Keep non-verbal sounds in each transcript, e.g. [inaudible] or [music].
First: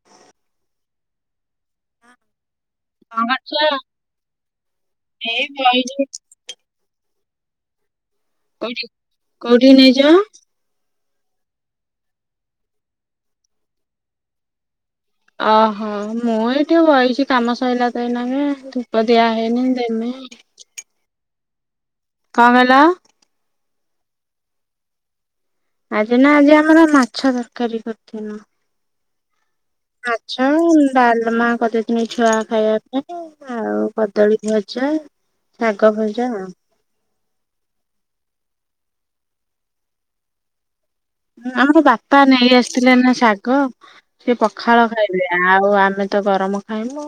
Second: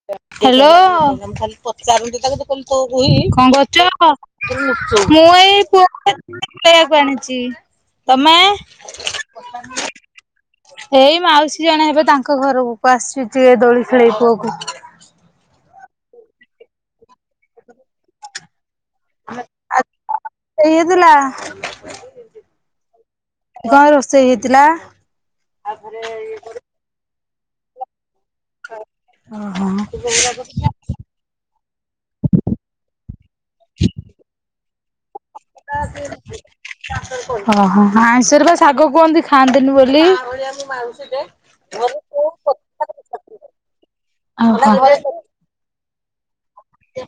Hello. କଁ କରୁଚ? କଣ ମୁଁ କରୁଛ? ଏଇ ପୁଅକୁ ଏଇ [unintelligible] ବଇଚି। ବୁଲେଇଆକୁ ଆଣିଚି। ତମେ? କୋଉଠି, କୋଉଠିକି ନେଇଯିବ? ଏଇ ମାଉସୀ ଜଣେ ହେବେ ତାଙ୍କ ଘରକୁ ଆସଛି ଟିକେ ଦୋଳି ଖେଳେଇ ପୁଅକୁ। ଅ ହଁଅଁ, ମୁଁ ଏଇ ଟିକେ ବଇଚି କାମ ସଇଲାତ ଏଇନାକେ। ଧୂପ ଦିଆ ହେଇନି ଦେମି। ଏଇଆ ଦେଲା। କଁ କଇଲ? କଁ ରୋଷେଇ ହେଇଥିଲା? ଆଜି ନା ଆଜି ଆମର ମାଛ ତରକାରୀ କରିଥିନୁ। [unintelligible] ଅଁ ହଁ ଆଚ୍ଛା। ଉଁ ଡାଲମା କରିଦେଇଥିନି ଛୁଆ ଖାଇବା ପାଇଁ ଆଉ କଦଳୀ ଭଜା, ଶାଗ ଭଜା ଆଉ। ଓହୋ! ହଁ ଆଇଁଷରେ ବା ଶାଗ କୁଅନ୍ତି ଖାଆନ୍ତିନି ବୋଲି। ନାଁ ହା ମୋ ଓହୋ ବାପା ନେଇ ଆସଥିଲେ ନା ଶାଗ ସେ ପଖାଳ ଖାଇ ଆଉ ଆମେ ତ ଗରମ ଖାଇମୁ,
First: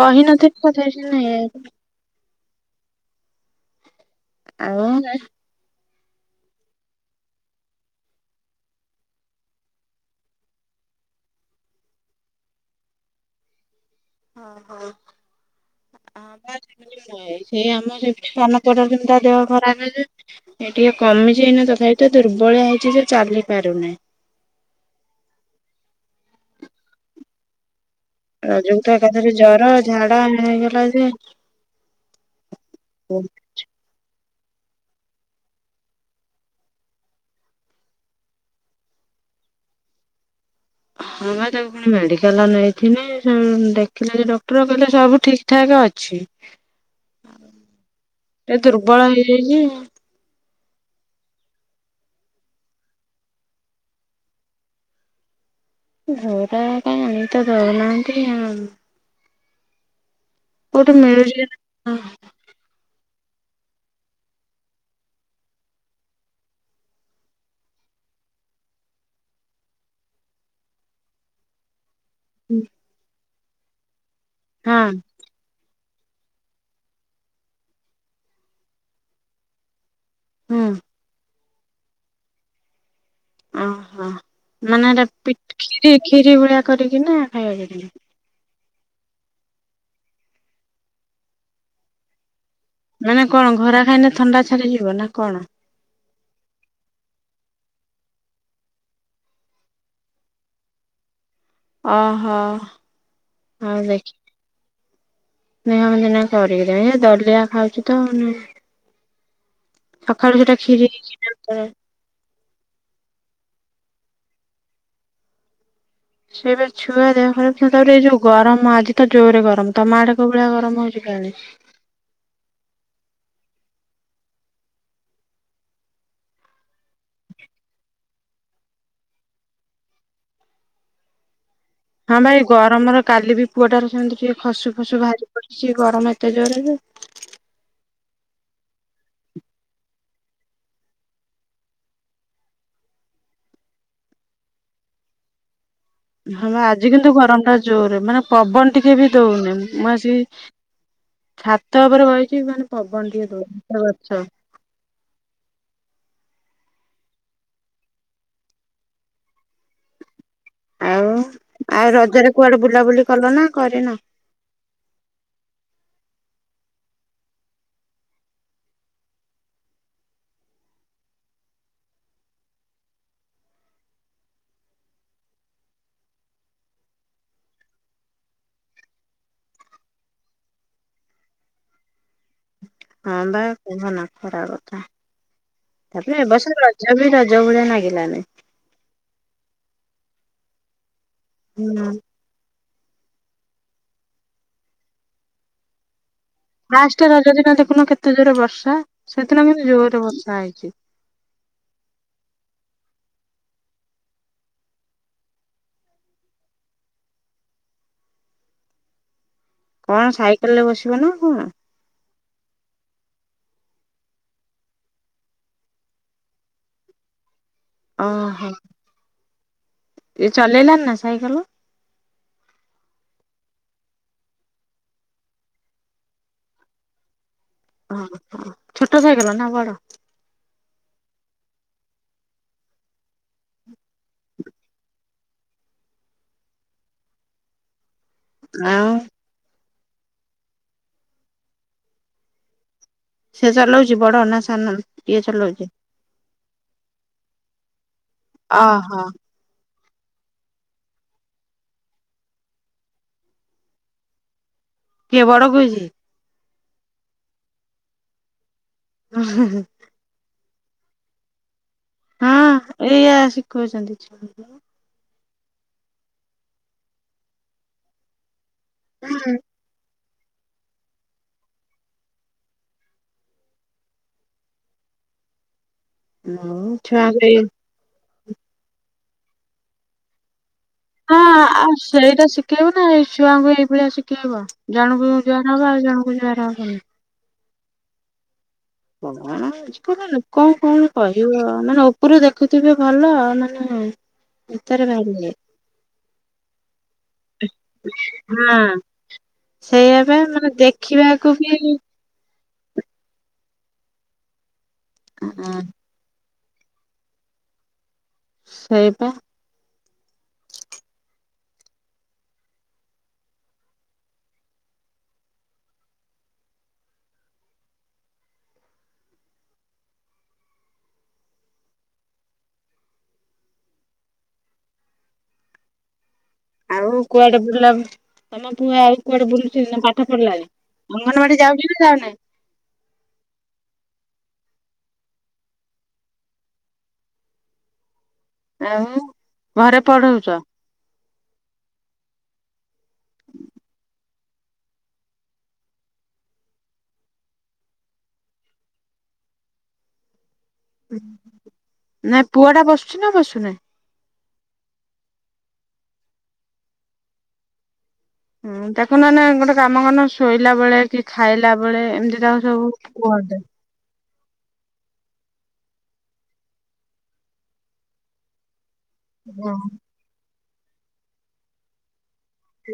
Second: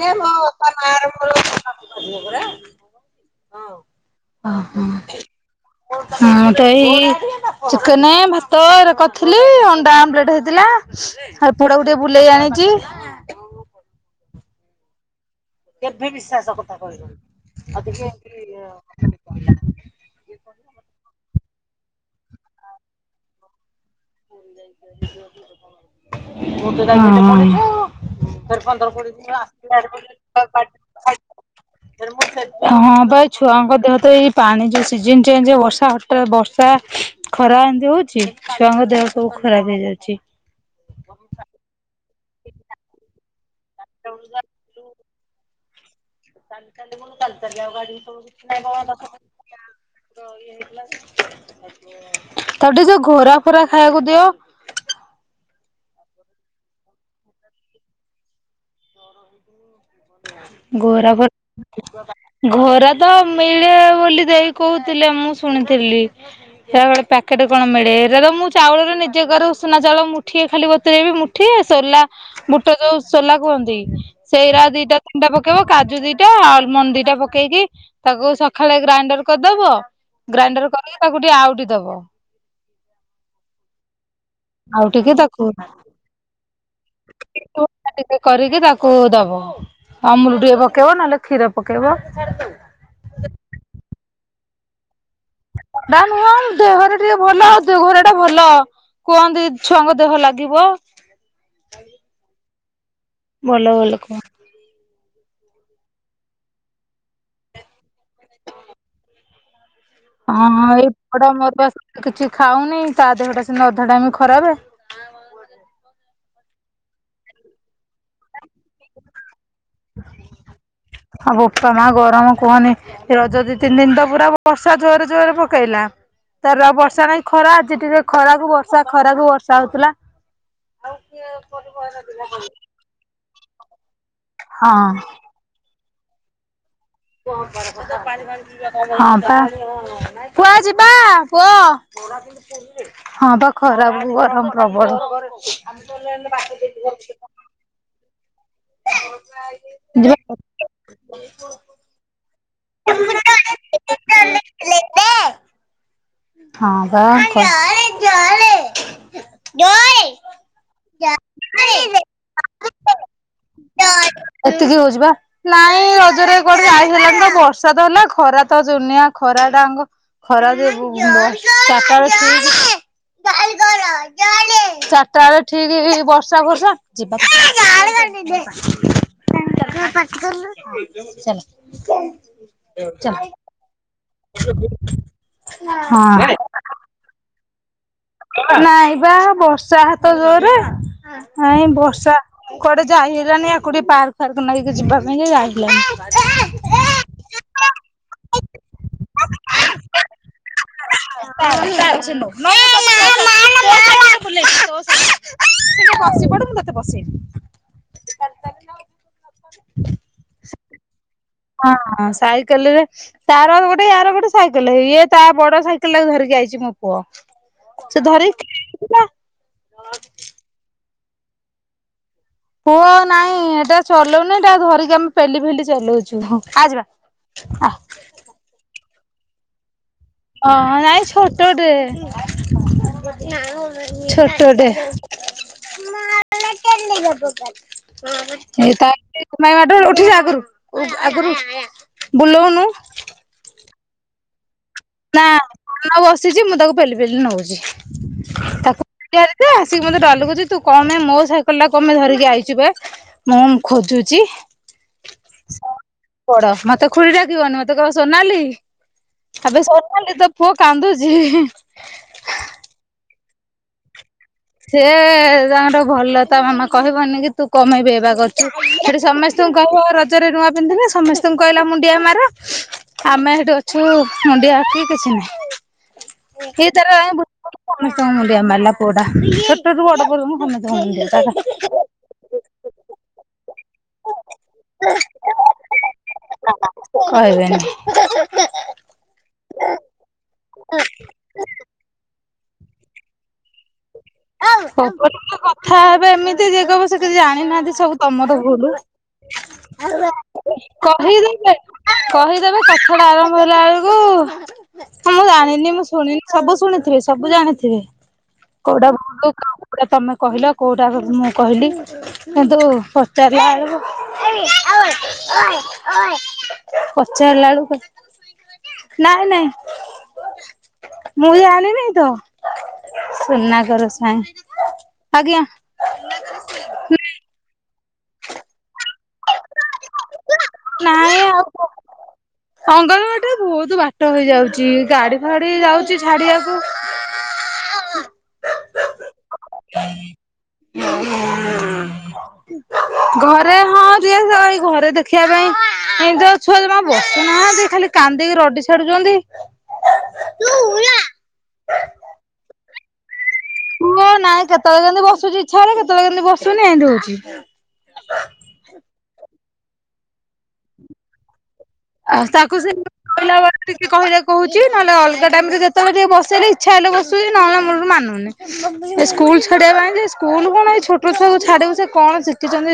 କହିନଥିଲି ତଥାପି ସେ ନେଇ ଆଇଲେ। ମୋଗରା, ହଁଅଁ ଅ ଆଉ ହ। ହଁଅଁ କେଇ ଇ ଇ ଚିକେନେ, ଭାତ ଏଗୁରା କରିଥିଲି ଅଣ୍ଡା ଆମ୍ଲେଟ ହେଇଥିଲା। ଆଉ ପୁଅଟାକୁ ଟିକେ ବୁଲେଇ ଆଣିଚି। ଓହୋଃ। ଅ ହୋ। [inaudible] ସେଇ ଆମର ସେଇ ସାନ ପୁଅଟାର ସେମିତି ତା ଦେହ ଖରାପ ହେଇଯାଏ। ଏ ଟିକେ କମିଚି ଏଇନା ତଥାପିତ ଦୁର୍ବଳିଆ ହେଇଚି ଯେ ଚାଲି ପାରୁନାଇଁ। ହଁ ହଁ। ରଜକୁ ତ ପନ୍ଦରପଡ଼ି [unintelligible] ଏକାଥରେ ଜର ଝାଡା ହେଇଗଲା ଯେ ହଁଅଁ ପା ହଁ ଛୁଆଙ୍କ ଦେହ ତ ଏଇ ପାଣି ଯେ ସିଜିନ୍ ଚେଞ୍ଜ ବର୍ଷା ହଟା ବର୍ଷା ଖରା ଏମତି ହଉଛି ଛୁଆଙ୍କ ଦେହ ସବୁ ଖରାପ୍ ହେଇଯାଉଛି। ହଁ ମ ତାକୁ ଫୁଣି ମେଡିକାଲ ନେଇଥିନେ ସେ ଉଁ ଦେଖିଲେ ଯେ ଡକ୍ଟର କହିଲେ ସବୁ ଠିକ୍ ଠାକ୍ ଅଛି। ଚାଲି ଚାଲି କଣ? ଚାଲି ଚାଲି ଆଉ ଗାଡି ଉଠୋଉନି ଏ ଦୁର୍ବଳ ହେଇଯାଇଛି। [unintelligible] ତାକୁଟିଏ ଯୋଉ ଘୋରା ଫୋରା ଖାଇଆକୁ ଦିଅ। ଘୋର କାଇଁ ଆଣିକିତ ଦୋଉନାହାନ୍ତି ଆଉ। କୋଉଠି ଘୋରା ଫୋ ମିଳୁଛି ହଁ ଘୋରା ତ ମିଳେ ବୋଲି ଦେଇ କୋହୁଥିଲେ ମୁଁ ଶୁଣିଥିଲି। ହେରା ଗୋଟେ ପ୍ୟାକେଟ କଣ ମିଳେ ହେରା ତ ମୁଁ ଚାଉଳରେ ନିଜେ କରେ ଉସୁନା ଚାଉଳ ମୁଠିଏ ଖାଲି ବତୁରେଇବି ମୁଁ ଠିଏ, ସୋଲା ବୁଟ ଯୋଉ ସୋଲା କୁହନ୍ତି ସେଇରା ଦି ହଁ ପକେଇବ କାଜୁ ଦିଟା ଆଲମଣ୍ଡ ଦିଟା ପକେଇକି ତାକୁ ସକାଳେ ଗ୍ରାଇଣ୍ଡର କରିଦବ। ହଁ ଗ୍ରାଇଣ୍ଡର କରିକି ତାକୁ ଟିକେ ଆଉଟି ଦବ। ଓହୋ ମାନେ ଏଟା ଆଉଟିକି ପି ତାକୁ କ୍ଷୀରି ଭଳିଆ କରିକି ନା ଖାଇବାକୁ ପି ଟିକେ କରିକି ତାକୁ ଦବ ଅମୁଲ ଟିକେ ପକେଇବ ନହେଲେ କ୍ଷୀର ପକେଇବ। ମାନେ କଣ ଘରା ଖାଇଲେ ଥଣ୍ଡା ଛାଡି ଯିବ ନା କଣ? ତା ନୁହଁ ଦେହରେ ଟିକେ ଭଲ ଦେହଘର ଟା ଭଲ। କୁହନ୍ତି ଛୁଆଙ୍କ ଦେହ ଲାଗିବ। ଓହୋ! ଭଲ ଆଉ ଭଲ ଦେଖି କୁହ। [unintelligible] ଦଲିଆ ଖାଉଛି ତ ନେ ହଁଁ ହଁ କ୍ଷୀରି ଏଇ ପୋଡ଼ା ମରିବା କିଛି ଖାଉନି ତା ଦେହ ଟା ସେ ଅଧା ଟା ଖରାପେ। ସେଇବେ ଛୁଆ ଦେହ ଖରାପ ଥିଲା ତାପରେ ଏଇ ଯୋଉ ଗରମ ଆଜି ତ ଜୋରେ ଗରମ। ତମା ଆଡେ କୋଉ ଭଳିଆ ଗରମ ହଉଛି ଆଉ କେଜାଣି ବୋପା ମାଆ ଗରମ କୁହନି ରଜ ଦି ତିନି ଦିନ ତ ପୁରା ବର୍ଷା ଜୋରରେ ଜୋରରେ ପକେଇଲା। ତାର ଆଉ ବର୍ଷା ନାଇଁ ଖରା ଆଜି ଟିକେ ଖରାକୁୁ ବର୍ଷା ଖରାକୁୁ ବର୍ଷା ହଉଥିଲା। ହଁ ଭାଇ ଗରମର କାଲି ବି ପୁଅଟାରୁ ସେମିତି ଟିକେ ହଁ। ଖସୁ ଫସୁ ବାହାରି ଛି ଗରମ ଏତେ ଜୋରରେ ଯେ ହଁ ପା। ପୁଅ ଆ ଯିବା ପୁଅ ହଁ ବା ଖରାପକୁ ଗରମ ପ୍ରବଳ ହଁ ବା ଆଜି କିନ୍ତୁ ଗରମ ଟା ଜୋରରେ ମାନେ ପବନ ଟିକେ ବି ଦଉନି ମୁଁ ହଁ ବା ଆସିକି ଛାତ ଉପରେ ବଇଛି ମାନେ ପବନ ଟିକେ ଦଉ ଗଛ ଲେ ଦେ ହଁ ପା ଆଁ ଜୋରରେ ଜୋରରେ ଜୋରରେ ଆଉ ଆଉ ରଜ କୁଆଡେ ବୁଲାବୁଲି କଲ ନା କରିନ? ଏତିକି ହଉଛି ବା। ନାଇଁ ରଜରେ କୁଆଡ଼େ ଯାଇ ହେଲାନି ତ ବର୍ଷା ତ ହେଲା ଖରା ତ ଜୁନିଆ ଖରା ଟାଙ୍ଗ [unintelligible] [unintelligible] ଚାରିଟା ବେଳେ ଠିକକି ବର୍ଷା ଫର୍ଷା [unintelligible] [inaudible] [unintelligible] ରଜ ବି ରଜ ଭଳିଆ ନାଗିଲାନି। ନାଇଁ ବା ବର୍ଷା ହାତ ଜୋରରେ ନାଇଁ ହୁଁ ବର୍ଷା କୁଆଡେ ଯାଇ ହେଲନି ୟାକୁଟି ପାର୍କ ଫାର୍କ ନେଇକି ଯିବା ପାଇଁ ଯେ ଯାଇହେଲାନି। ଲାଷ୍ଟେ ରଜ ଦିନ ଦେଖୁନ କେତେ ଜୋରରେ ବର୍ଷା ସେଦିନ କିନ୍ତୁ ଜୋରରେ ବର୍ଷା ହେଇଛି। [unintelligible] [unintelligible] ବସିପଡୁ ମୁଁ ତତେ ପସେଇବି। କଣ ସାଇକେଲ ରେ ବସିବ ନା କଣ? ହଁ ହଁ ସାଇକେଲରେ ତାର ଗୋଟେ ୟାର ଗୋଟେ ସାଇକେଲ ଇଏ ତା ବଡ ସାଇକେଲ ଟାକୁ ଧରିକି ଯାଇଛି ମୋ ପୁଅ। ସେ ଧରିକି ଓହୋ ଖେଳୁଥିଲା ଏ ଚଲେଇଲାଣି ନା ସାଇକେଲ? ହୁଅ ଆଉ ନାଇଁ ଏଟା ଚଲଉନି ଏଟାଉ ଧରିକି ଆମେ ପେଲି ଫେଲି ଚଲଉଛୁ ଆ ଯିବା ଅ ଓହ ଛୋଟ ସାଇକେଲ ନା ବଡ ହଁ ନାଇଁ ଛୋଟଟେ ଛୋଟଟେ ହୁଁ ହୁଁ ଏ ତା ଆଉ କୁ ମାଇ ମାଡଗୋଳ ଉଠିଯା ଆଗରୁ ଆଗରୁ ବୁଲଉନୁ। ସେ ଚଲାଉଛି ବଡ ନା ସାନ। ଇଏ ନା ଚଲଉଛି? ସାନ ବସିଛି ମୁଁ ତାକୁ ପେଲି ପେଲି ନଉଛି ତାକୁ ଓହୋ [inaudible] ସେ ଆସିକି ମତେ ଡଲ କୋଉଛି ତୁ କନ୍ ନାଇଁ ମୋ ସାଇକେଲ ଟା କମାଇଁ ଧରିକି ଆଇଚୁବେ। ମୁଁ ଖୋଜୁଚି। କିଏ ବଡ କୋଉଚି। ବଡ ମତେ ଖୁଡ଼ି ଡାକିବନି ମତେ କହବ ସୋନାଲି ଆବେ ସୋନାଲି ତୋ ପୁଅ କାନ୍ଦୁଛି। ହଁ ଏଇଆ ଶିଖଉଛନ୍ତି। ସିଏ ତାଙ୍କର ଭଲ ତା ମାମା କହିବନି କି ତୁ କପାଇଁ ବେ ବା କରୁଛୁ ସେଠି ହୁଁ। ସମସ୍ତଙ୍କୁ କହିବ ରଜରେ ନୂଆ ପିନ୍ଧିଲେ ସମସ୍ତଙ୍କୁ କଇଲା ମୁଣ୍ଡିଆ ମାର। ଆମେ ହେଠୁ ଅଛୁ ମୁଣ୍ଡିଆ ଠି କିଛି ନାଇଁ। ସିଏ ହୁଁ ତାର ଯାଇ ଛୁଆଙ୍କୁ ଏଇ ବୁଲି ବୁଲି ମୁଣ୍ଡିଆ ମାରିଲା ପୁଅ ଟା ଛୋଟରୁ ବଡ ପର୍ଜନ୍ତ ହଁ ସମ୍ ଆଉ [inaudible] ସେଇଟା ଶିଖେଇବ ନା ଏଇ ଛୁଆଙ୍କୁ ଏଇ ଭଳିଆ ଶିଖେଇବ ଜଣଙ୍କୁ ଜୁହାର ହବ ଆଉ ଜଣଙ୍କୁ ଜୁହାର ହବନି। ସେ କହିବେନି। [inaudible] କୋଳ ଲୋକଙ୍କୁ କଣ କହିବ ମାନେ ଉପରୁ ଦେଖୁଥିବେ ଭଲ ମାନେ ଭିତରେ ଭାରି ଇଏ। [unintelligible] କଥା ହେବେ ଏମିତି ଯେ କହିବ ସେ କିଛି ଜାଣିନାହାନ୍ତି ସବୁ ତମର ଭୁଲ। ସେୟାବା ମାନେ ଦେଖିବାକୁ କହିଦେବେ ବି କହିଦେବେ କଥା ଟା ଆରମ୍ଭ ହେଲା ବେଳକୁ ମୁଁ ଜାଣିନି ମୁଁ ଶୁଣିନୁ ସବୁ ଶୁଣିଥିବେ ସବୁ ଜାଣିଥିବେ କୋଉଟା ସେଇପା। [inaudible] କୋଉଟା ତମେ କହିଲ କୋଉଟା ର ମୁଁ କହିଲି ହେଟୁ ପଚାରିଲା ଆଳକୁ [inaudible] ପଚାରଲା ବେଳକୁ ନାଇଁ ନାଇଁ ମୁଁ ବି ଯାଣିନି ତ ସୁନା ଘର ସାଁ ଆଜ୍ଞା। ଆଉ କୁଆଡେ ବୁଲା ବୁ ତମ ପୁଅ ଆଉ କୁଆଡେ ବୁଲୁଚି ନା ପାଠ ପଢିଲାଣି ଅଙ୍ଗନବାଡି ଯାଉଛି ନା ଯାଉନେଇ। ଅଙ୍ଗଲବାଡିରେ ବହୁତ ବାଟ ହେଇଯାଉଛି ଗାଡି ଫାଡି ଯାଉଛି ଛାଡିବାକୁ ଆଉ ଘରେ ପଢଉଚ। ଘରେ ହଁ ସିଏ ସ ଏଇ ଘରେ ଦେଖିବା ପାଇଁ ଏମିତି ଆଉ ଛୁଆ ଜମା ବସୁନାହାନ୍ତି ଖାଲି କାନ୍ଦିକି ରଡି ଛା ଛାଡୁଚନ୍ତି। [inaudible] ନା ପୁଅ ଟା ବସୁଛି ନା ବସୁନେହିଁ। ପୁଅ ନାଇଁ କେତେବେଳେ କେମିତି ବସୁଛି ଇଚ୍ଛା ହେଲେ କେତେବେଳେ କେମିତି ବସୁନି ଏମିତି ହଉଚି। ହୁଁ ଦେଖୁ ନହେନେ ଗୋଟେ କାମ କରୁନ ଶୋଇଲା ବେଳେ କିଛି ଖାଇଲା ବେଳେ ଏମିତି ଆଉ ତାକୁ ସେ ସବୁ କହିଲା କୁହନ୍ତୁ। ବେଳେ ଟିକେ କହିଲେ କହୁଛି ନହେଲେ ଅଲଗା ଟାଇମରେ ଯେତବେଳେ ଟିକେ ବସେଇଲେ ଇଚ୍ଛା ହେଲେ ବସୁଛି ନହେଲେ ମୁଳୁରୁ ମାନୁନି। ଏ ସ୍କୁଲ ଛାଡିବା ପାଇଁ ଯେ ସ୍କୁଲ କଣ ଏଇ ଛୋଟ ଛୁଆ ଙ୍କୁ ଛାଡ଼ିବୁ ସେ କଣ ସି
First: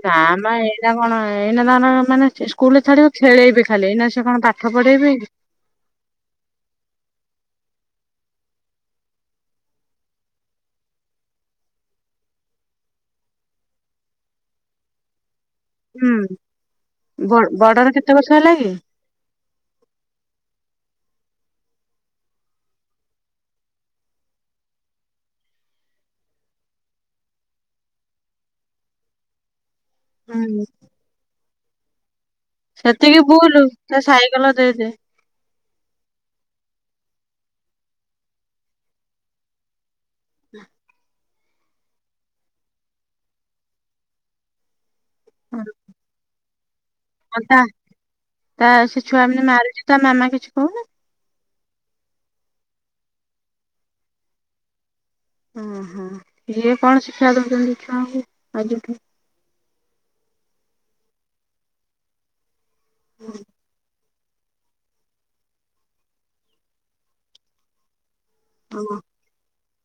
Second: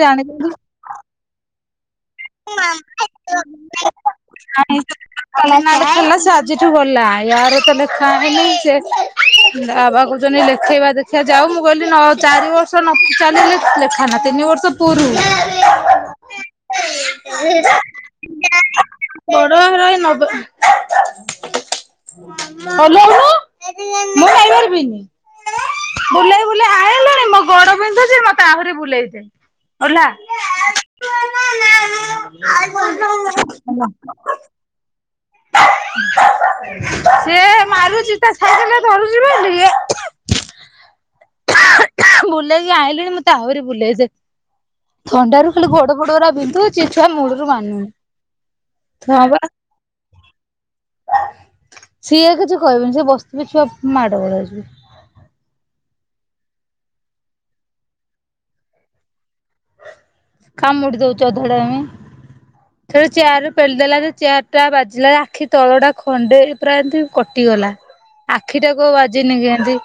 ନାମ ଏଇନା କଣ ଏଇନା ତାଙ୍କର ମାନେ ସେ ଥିଲା ସ୍କୁଲେ ଛାଡ଼ିବ ଖେଳେଇବେ ଖାଲି ଏଇନା ସେ କଣ ପାଠ ପଢେଇବେ କି? [inaudible] ହେଲା ସେ ଆଜିଠୁ ଗଲା ୟାର ତ ଲେଖା ହେଇନି ସେ ତା ବାବା କହୁଛନ୍ତି ଲେଖେଇବା ଦେଖିଆ ଯାଉ ମୁଁ କହିଲି ନ ଚାରି ବର୍ଷ ନ ଚାଲିଲେ ଲେଖା ନା ତିନି ବର୍ଷ କୁରୁ ହୁଁ ବର୍ଡର କେତେ ବଛ ହେଲା କି। ବଡ ର ନବେ ମୁଁ କହିପାରିବିନି। ବୁଲେଇ ବୁଲେଇ ଆଇିଲୁଣି ମୋ ଗୋଡ ବିନ୍ଧୁଛି ମତେ ଆହୁରି ବୁଲେଇଛି। ଓଲା। ହୁଁ। ମ ମା। ସେତିକି ବୁଲୁ ସେ ସାଇକେଲ ଦେଇଦେ। ସେ ମାରୁଛି ତା ସାଇକେଲ ଧରୁଛି ଟିକେ ବୁଲେଇକି ଆଣିଲିଣି ମୁଁ ତାହୁରି ବୁଲେଇଛେ ଥଣ୍ଡାରୁ ଖାଲି ଗୋଡ। ମୋଡା ବିନ୍ଧୁଛି ଛୁଆ ମୋଡରୁ ତା ମାନୁ ତା ସେ ଛୁଆ ଏମିତି ଥୁଆବା। ମାରୁଛି ତା ମାମା କିଛି କହୁନ ସିଏ କିଛି କହିବନି ସେ ବସିବ ଛୁଆ ମାଡ ଗୋଳ ଯିବ। ଓହୋ ଯିଏ କଣ ଶିକ୍ଷା ଦଉଛନ୍ତି ଛୁଆଙ୍କୁ ଆଜିଠୁ। କାମୁଡି ଦଉଛଧଡ ଆମେ ଚେୟାର ପେଲିଦଲା ଚୟାର ଜା ବାଜିଲା ଆଖି ତଳ ଟା ଖଣ୍ଡେ ପୁରା ଏମତି କଟିଗଲା ଆଖିଟା କୋଉ ହଁ ବା ଜିନି କହନ୍ତି।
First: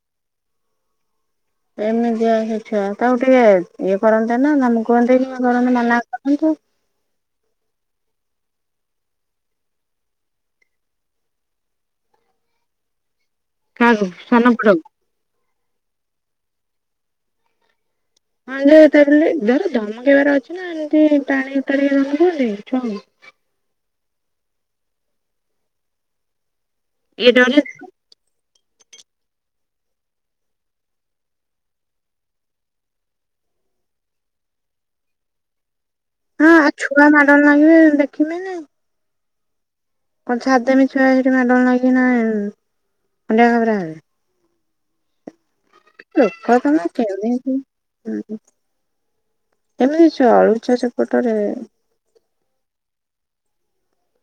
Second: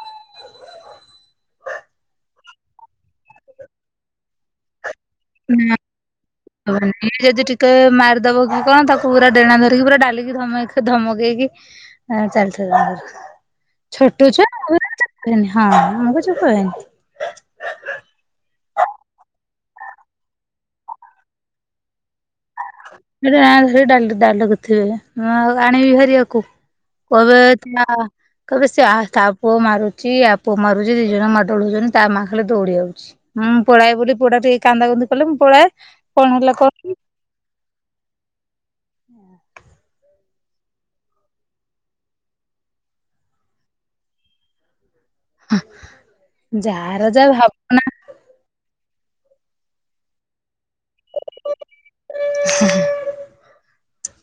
ଏମିତିଆସଛୁଆ ଆଉ ଟିକେ ଇଏ କରନ୍ତେ ନା ତମ କୁହନ୍ତି। ହୁଁ ହ ଆମେ ଯଦି ଟିକେ ମାରିଦବ କି କଣ ତାକୁ ପୁରା ଡେଣା ଧରିକି ପୁରା ଡାଲିକି ଧ ଧମକେଇକି ହଁ ଚାଲଚି। କାହାକୁ ସାନ ପୁଅଟାକୁ? ଛୋଟଛୁଆନି ହଁ ଆମକୁ ଚପ ହ ମୁ କିଛି କୁହେନି। ହଁ ଯେିଲ ଧର ଦମ କେବାର ଅଛି ନା ଏମିତି ପାଣିତାିକ ଦମ କୁହନ୍ତି ଛୁଆ। ସେଟା ସୋ ଡାଲ କରିୁଥିବେ ଆଣିବି ଭାରିବାକୁ ଇଏ କବେ ଡରେ କହିବେ ସେ ତା ପୁଅ ମାରୁଛି ପୁଅ ମାରୁଛି ଦି ଜଣ ମାଡଳ ହଉଛନ୍ତି ତା ମାଆ ଖ ଦୌଡି ଯାଉଛି। ହୁଁ ପଳଳାଏ ବୋଲି ପଡା ଟିକେ କାନ୍ଦା କନ୍ଦି କଲେ ମୁଁ ପଳାାଏ ହଁ ଆଉ ଛୁଆ ମାଡନ୍ ଲାଗିବେ ଦେଖିବେ ନାଇ। ହୁଁ। କଣ ଛାଦ ମିଛିବା ସେଠି ମେଡଲ ଲାଗି ନା ଅଣ୍ଡିଆ ଖାବରାରେ ହେବେ। ଯାହାର ଯାହା ଭାବନା। ହୁଁ ଏମିତିଛୁ ଅଳୁ ଚା ସେପଟରେ।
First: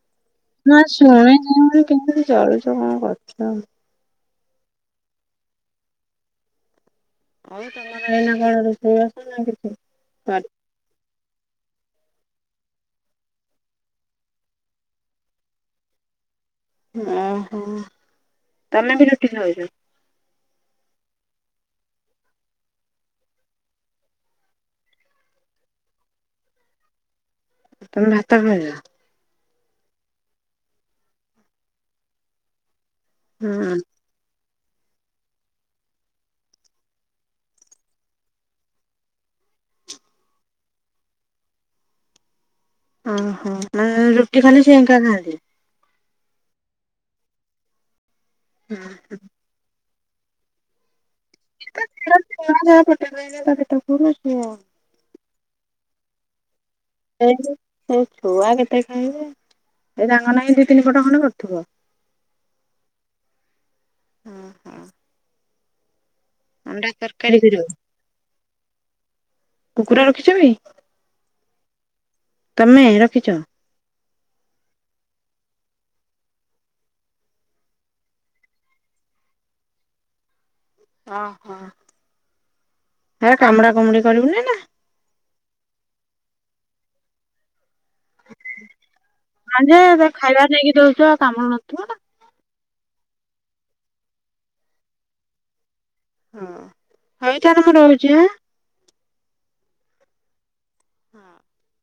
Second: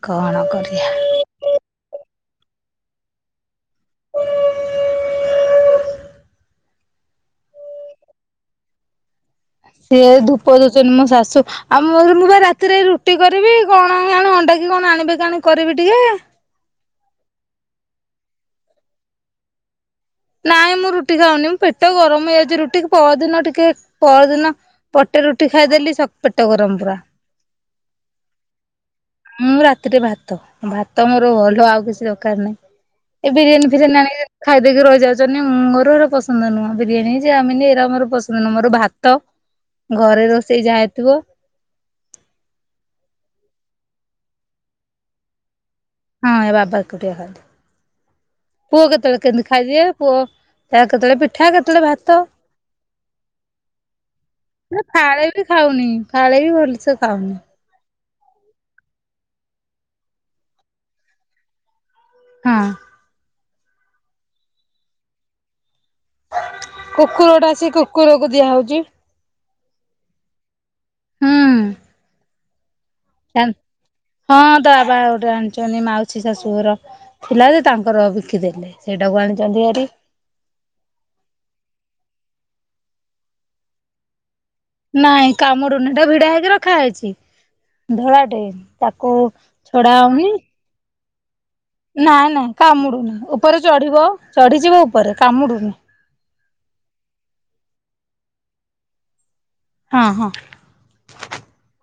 କଣ। ନା କରିବା ଶୁଣି ଶୁଣୁଣି କେମିତି ଚଳୁଛ କଣ କରୁଛ। ହଉ ତମର ଏଇନା କଣ ରୋଷେଇ ବସ ନା କିଛି? ସିଏ ଧୁପ ଦଛନ୍ତିନ ମୋ ଶାଶୁ। ଆଉ ମୁଁ ବା ରାତିରେ ରୁଟି କରିବି କଣଣ ଅଣ୍ଡା କିି କଣ ଆଣିବେ କିଣି କରିବି ଟିକେ। ଓହୋ ତମେ ବି ରୁଟିିକ ଖାଉଛ। ନାଇଁ ମୁଁ ରୁଟି ଖାଉନି ମୁଁ ପେଟ ଗରମ ହେଇଯାଉଛି ରୁଟି ପରଦିନ ଟିକେ ପରଦିନ ପଟେ ରୁଟି ଖାଇଦେଲି ପେଟ ଗରମ ପୁରା। ତମେ ଭାତର ଖାଉଛ। ମୁଁ ରାତିରେ ଭାତ ଭାତ ମୋର ଭଲ ଆଉ କିଛି ଦରକାର ନାହିଁ ଏ ବିରିୟାନୀ ହୁଁ ଫିରିୟାନୀ ଆଣି। ଖାଇଦକି ରହିଯାଉଛନ୍ତି ମୋର ଏ ପସନ୍ଦ ନୁହଁ ବିରିୟାନୀ ଯେ ଚାମିନି ଏଇଟ ମୋର ପସନ୍ଦ ନୁହଁ ମୋର ଭାତ। ଘରେ ରୋଷେଇ ଯାାଇଥିବ। ଓହୋ ରୁଟି ଖାଲି ସେ ଏକାଖାଆନ୍ତି। ହଁ ଏ ବାବା ଏକୁଟିଆ ଖାଆନ୍ତି। ପୁଅ କେତେବେଳେ କେମତି ଖାଇଦିଏ। ପୁଅ ତା କେତେବେଳେ ପିଠା କେ [unintelligible] ନା ଫାଳେ ବି ଖାଉନି। ଫାଳେ ବି ଭଲସେ ସେ ଖାଉନି। ସେଇ ଛୁଆ କେତେ ଖାଇବେ। ଏଇ ତାଙ୍କ ନାଗି ଦି ତିନି ପଟ ଖଣ୍ଡ କରୁଥିବ। ହଁ। ଅଣ୍ଡା ତରକାରୀ କୁକୁରଟା କରିବ ଆସି କୁକୁରକୁ ଦିଆହଉଛି। କୁକୁର ରଖିଛନ୍ତି? ହୁଁ। ତମେ ରଖି ହଁ ତ ବାବା ଗୋଟେ ଆଣିଛନ୍ତି ମାଉସୀ ଶାଶୁ ଘର ଥିଲା ଯେ ତାଙ୍କର ବିକିଦେଲେ। ସେଇଟାକୁ ଆଣିଛନ୍ତି ଆରି ଓହୋ, ସେରା କାମୁଡା କାମୁଡି କରିବୁନି ନା? ନାଇଁ କାମୁଡୁନି ହେଟା ଭିଡା ହେଇକି ରଖାହେଇଛି। ଧଳା ଟେ ତାକୁ ହଁ ଯେ ଛଡାହୋଉନି। ଖାଇବା ନେଇକି ଦଉଛ କାମୁଡୁ ନଥିବ ନା। ନାଇଁ ନାଇଁ କାମୁଡୁନି ଉପରେ ଚଢିବ। ଚଢ଼ିଯିବ ଉପରେ କାମୁଡ଼ୁନି। ହଁ, ହଉ ତାହାଲେ ମୁଁ ରହୁଛି ହା। ହଁ ହଁ [inaudible]